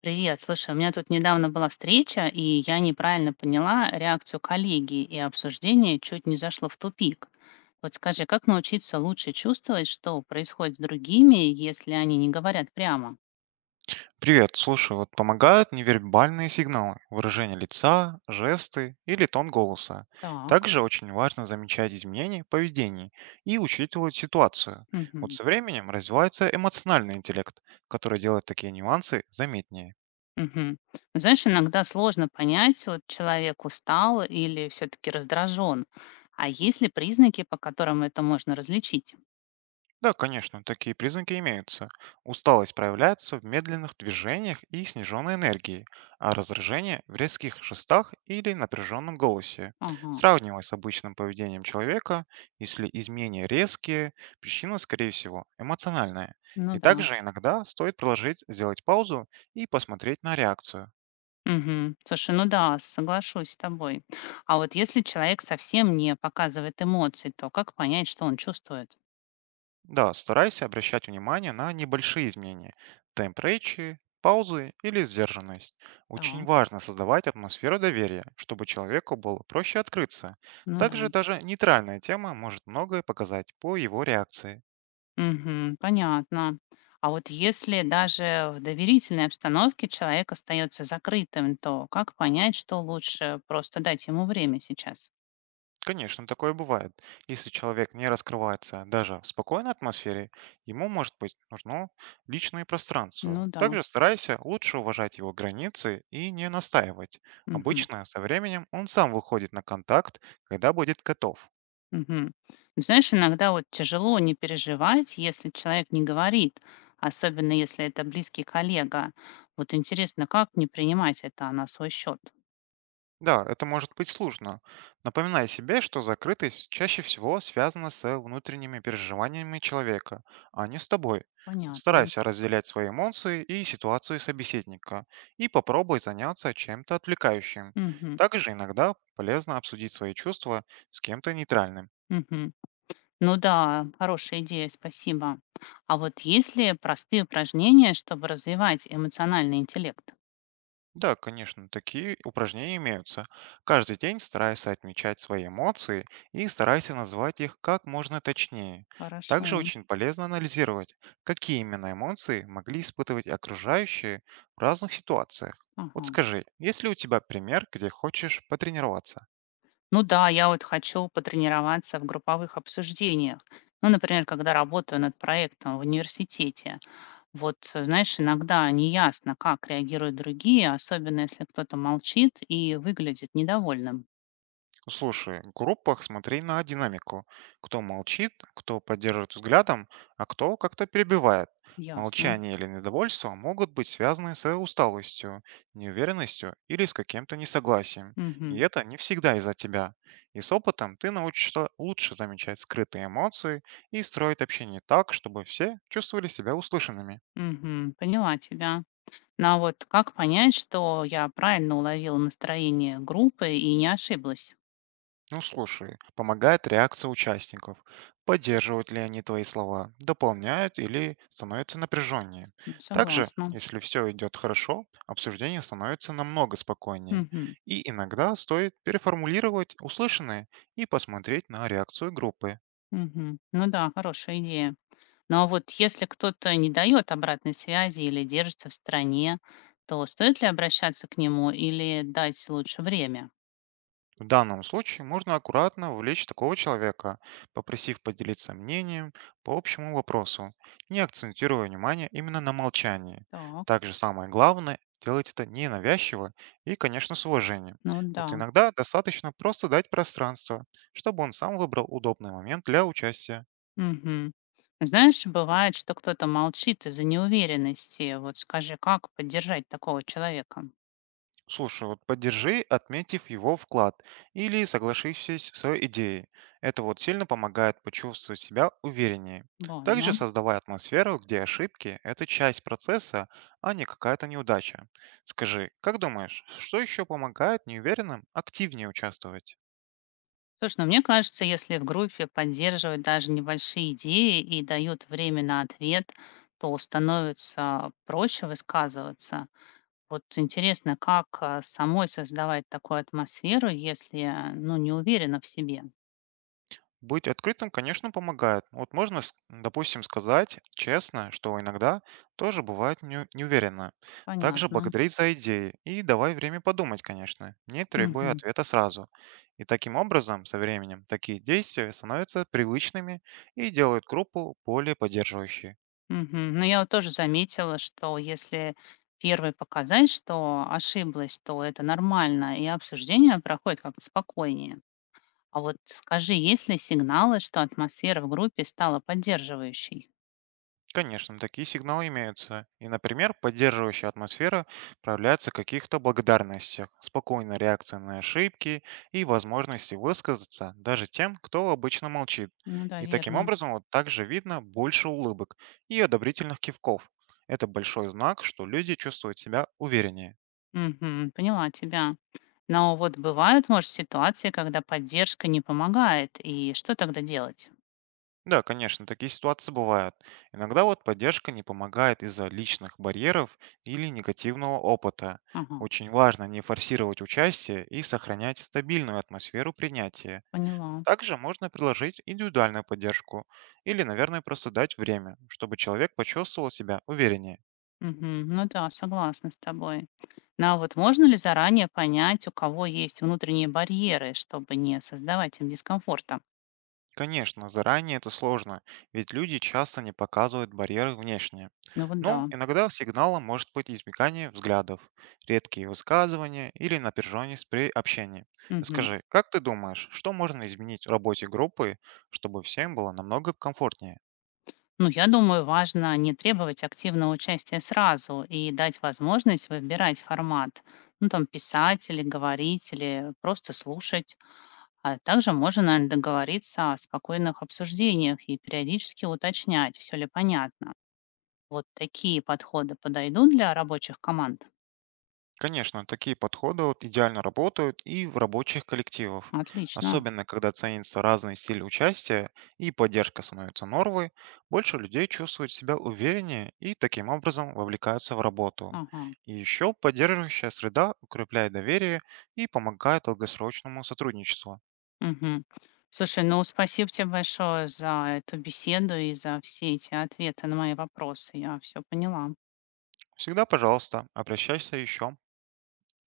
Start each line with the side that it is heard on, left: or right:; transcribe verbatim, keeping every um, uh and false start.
left: Привет, слушай, у меня тут недавно была встреча, и я неправильно поняла реакцию коллеги, и обсуждение чуть не зашло в тупик. Вот скажи, как научиться лучше чувствовать, что происходит с другими, если они не говорят прямо?
right: Привет, слушай, вот помогают невербальные сигналы, выражение лица, жесты или тон голоса.
left: Так.
right: Также очень важно замечать изменения в поведении и учитывать ситуацию. Вот
left: Мгм.
right: со временем развивается эмоциональный интеллект, который делает такие нюансы заметнее.
left: Мгм. Ну, знаешь, иногда сложно понять, вот человек устал или все-таки раздражен. А есть ли признаки, по которым это можно различить?
right: Да, конечно, такие признаки имеются. Усталость проявляется в медленных движениях и сниженной энергии, а раздражение в резких жестах или напряженном голосе.
left: Ага,
right: Сравнивая с обычным поведением человека, если изменения резкие, причина, скорее всего, эмоциональная.
left: ну
right: И
left: да.
right: также иногда стоит предложить сделать паузу и посмотреть на реакцию.
left: Мгм. Слушай, ну да, соглашусь с тобой. А вот если человек совсем не показывает эмоций, то как понять, что он чувствует?
right: Да, старайся обращать внимание на небольшие изменения. Темп речи, паузы или сдержанность. Очень
left: Так,
right: важно создавать атмосферу доверия, чтобы человеку было проще открыться.
left: ну да.
right: Также даже нейтральная тема может многое показать по его реакции.
left: Мгм. Понятно. А вот если даже в доверительной обстановке человек остается закрытым, то как понять, что лучше просто дать ему время сейчас?
right: Конечно, такое бывает. Если человек не раскрывается даже в спокойной атмосфере, ему может быть нужно личное пространство.
left: Ну да.
right: Также старайся лучше уважать его границы и не настаивать.
left: Мгм.
right: Обычно со временем он сам выходит на контакт, когда будет готов.
left: Мгм. Ну, знаешь, иногда вот тяжело не переживать, если человек не говорит, особенно если это близкий коллега. Вот интересно, как не принимать это на свой счет?
right: Да, это может быть сложно. Напоминай себе, что закрытость чаще всего связана с э, внутренними переживаниями человека, а не с тобой. Вот
left: Понятно.
right: старайся разделять свои эмоции и ситуацию собеседника и попробуй заняться чем-то отвлекающим.
left: Мгм.
right: Также иногда полезно обсудить свои чувства с кем-то нейтральным.
left: Мгм. Ну да, хорошая идея, спасибо. А вот есть ли простые упражнения, чтобы развивать эмоциональный интеллект?
right: Да, конечно, такие упражнения имеются. Каждый день старайся отмечать свои эмоции и старайся назвать их как можно точнее.
left: Хорошо.
right: Также очень полезно анализировать, какие именно эмоции могли испытывать окружающие в разных ситуациях. Вот
left: Ага.
right: скажи, есть ли у тебя пример, где хочешь потренироваться?
left: Ну да, я вот хочу потренироваться в групповых обсуждениях. Ну, например, когда работаю над проектом в университете. Вот, э, знаешь, иногда неясно, как реагируют другие, особенно если кто-то молчит и выглядит недовольным.
right: Слушай, в группах смотри на динамику. Кто молчит, кто поддерживает взглядом, а кто как-то перебивает.
left: Ясно.
right: Молчание или недовольство могут быть связаны с усталостью, неуверенностью или с каким-то несогласием. И
left: Мгм.
right: это не всегда из-за тебя. И с опытом ты научишься лучше замечать скрытые эмоции и строить общение так, чтобы все чувствовали себя услышанными.
left: Мгм. Поняла тебя. Ну а вот как понять, что я правильно уловила настроение группы и не ошиблась?
right: Ну слушай, помогает реакция участников. Поддерживают ли они твои слова, дополняют или становятся напряженнее.
left: Ну,
right: Также,
left: согласна.
right: если все идет хорошо, обсуждение становится намного спокойнее.
left: Мгм.
right: И иногда стоит переформулировать услышанное и посмотреть на реакцию группы.
left: Мгм. Ну да, хорошая идея. Но вот если кто-то не дает обратной связи или держится в стороне, то стоит ли обращаться к нему или дать лучше время?
right: В данном случае можно аккуратно вовлечь такого человека, попросив поделиться мнением по общему вопросу, не акцентируя внимание именно на молчании.
left: Так,
right: Также самое главное– делать это ненавязчиво и, конечно, с уважением.
left: ну да.
right: Вот иногда достаточно просто дать пространство, чтобы он сам выбрал удобный момент для участия.
left: Мгм. Знаешь, бывает, что кто-то молчит из-за неуверенности. Вот скажи, как поддержать такого человека?
right: Слушай, вот поддержи, отметив его вклад или соглашившись с идеей. Это вот сильно помогает почувствовать себя увереннее. Также
left: Ладно.
right: создавай атмосферу, где ошибки– это часть процесса, а не какая-то неудача. Скажи, как думаешь, что еще помогает неуверенным активнее участвовать?
left: Слушай, ну мне кажется, если в группе поддерживают даже небольшие идеи и дают время на ответ, то становится проще высказываться. Вот интересно, как а, самой создавать такую атмосферу, если а, ну, не уверена в себе.
right: Быть открытым, конечно, помогает. Вот можно, с- допустим, сказать честно, что иногда тоже бывает неу- неуверенно. Также
left: Понятно.
right: благодарить за идеи и давай время подумать, конечно, не требуя
left: Мгм.
right: ответа сразу. И таким образом, со временем, такие действия становятся привычными и делают группу более поддерживающей.
left: Мгм. Ну, я вот тоже заметила, что если первой показать, что ошиблась, то это нормально, и обсуждение проходит как-то спокойнее. А вот скажи, есть ли сигналы, что атмосфера в группе стала поддерживающей?
right: Конечно, такие сигналы имеются. И, например, поддерживающая атмосфера проявляется в каких-то благодарностях, спокойной реакции на ошибки и возможности высказаться даже тем, кто обычно молчит.
left: Ну да,
right: И таким
left: верно.
right: образом вот также видно больше улыбок и одобрительных кивков. Это большой знак, что люди чувствуют себя увереннее.
left: Мгм. Поняла тебя. Но вот бывают, может, ситуации, когда поддержка не помогает, и что тогда делать?
right: Да, конечно, такие ситуации бывают. Иногда вот поддержка не помогает из-за личных барьеров или негативного опыта.
left: Ага,
right: Очень важно не форсировать участие и сохранять стабильную атмосферу принятия.
left: поняла.
right: Также можно предложить индивидуальную поддержку или, наверное, просто дать время, чтобы человек почувствовал себя увереннее.
left: Мгм. Ну да, согласна с тобой. Ну а вот можно ли заранее понять, у кого есть внутренние барьеры, чтобы не создавать им дискомфорта?
right: Конечно, заранее это сложно, ведь люди часто не показывают барьеры внешне.
left: Ну вот да.
right: Но иногда сигналом может быть избегание взглядов, редкие высказывания или напряженность при общении.
left: Мгм.
right: Скажи, как ты думаешь, что можно изменить в работе группы, чтобы всем было намного комфортнее?
left: Ну, я думаю, важно не требовать активного участия сразу и дать возможность выбирать формат. Ну, там, писать или говорить, или просто слушать. А также можно, наверное, договориться о спокойных обсуждениях и периодически уточнять, все ли понятно. Вот такие подходы подойдут для рабочих команд?
right: Конечно, такие подходы вот идеально работают и в рабочих коллективах,
left: Отлично.
right: особенно когда ценится разный стиль участия и поддержка становится нормой, больше людей чувствуют себя увереннее и таким образом вовлекаются в работу.
left: Ага.
right: И еще поддерживающая среда укрепляет доверие и помогает долгосрочному сотрудничеству.
left: Мгм. Слушай, ну спасибо тебе большое за эту беседу и за все эти ответы на мои вопросы. Я все поняла.
right: Всегда, пожалуйста, обращайся еще.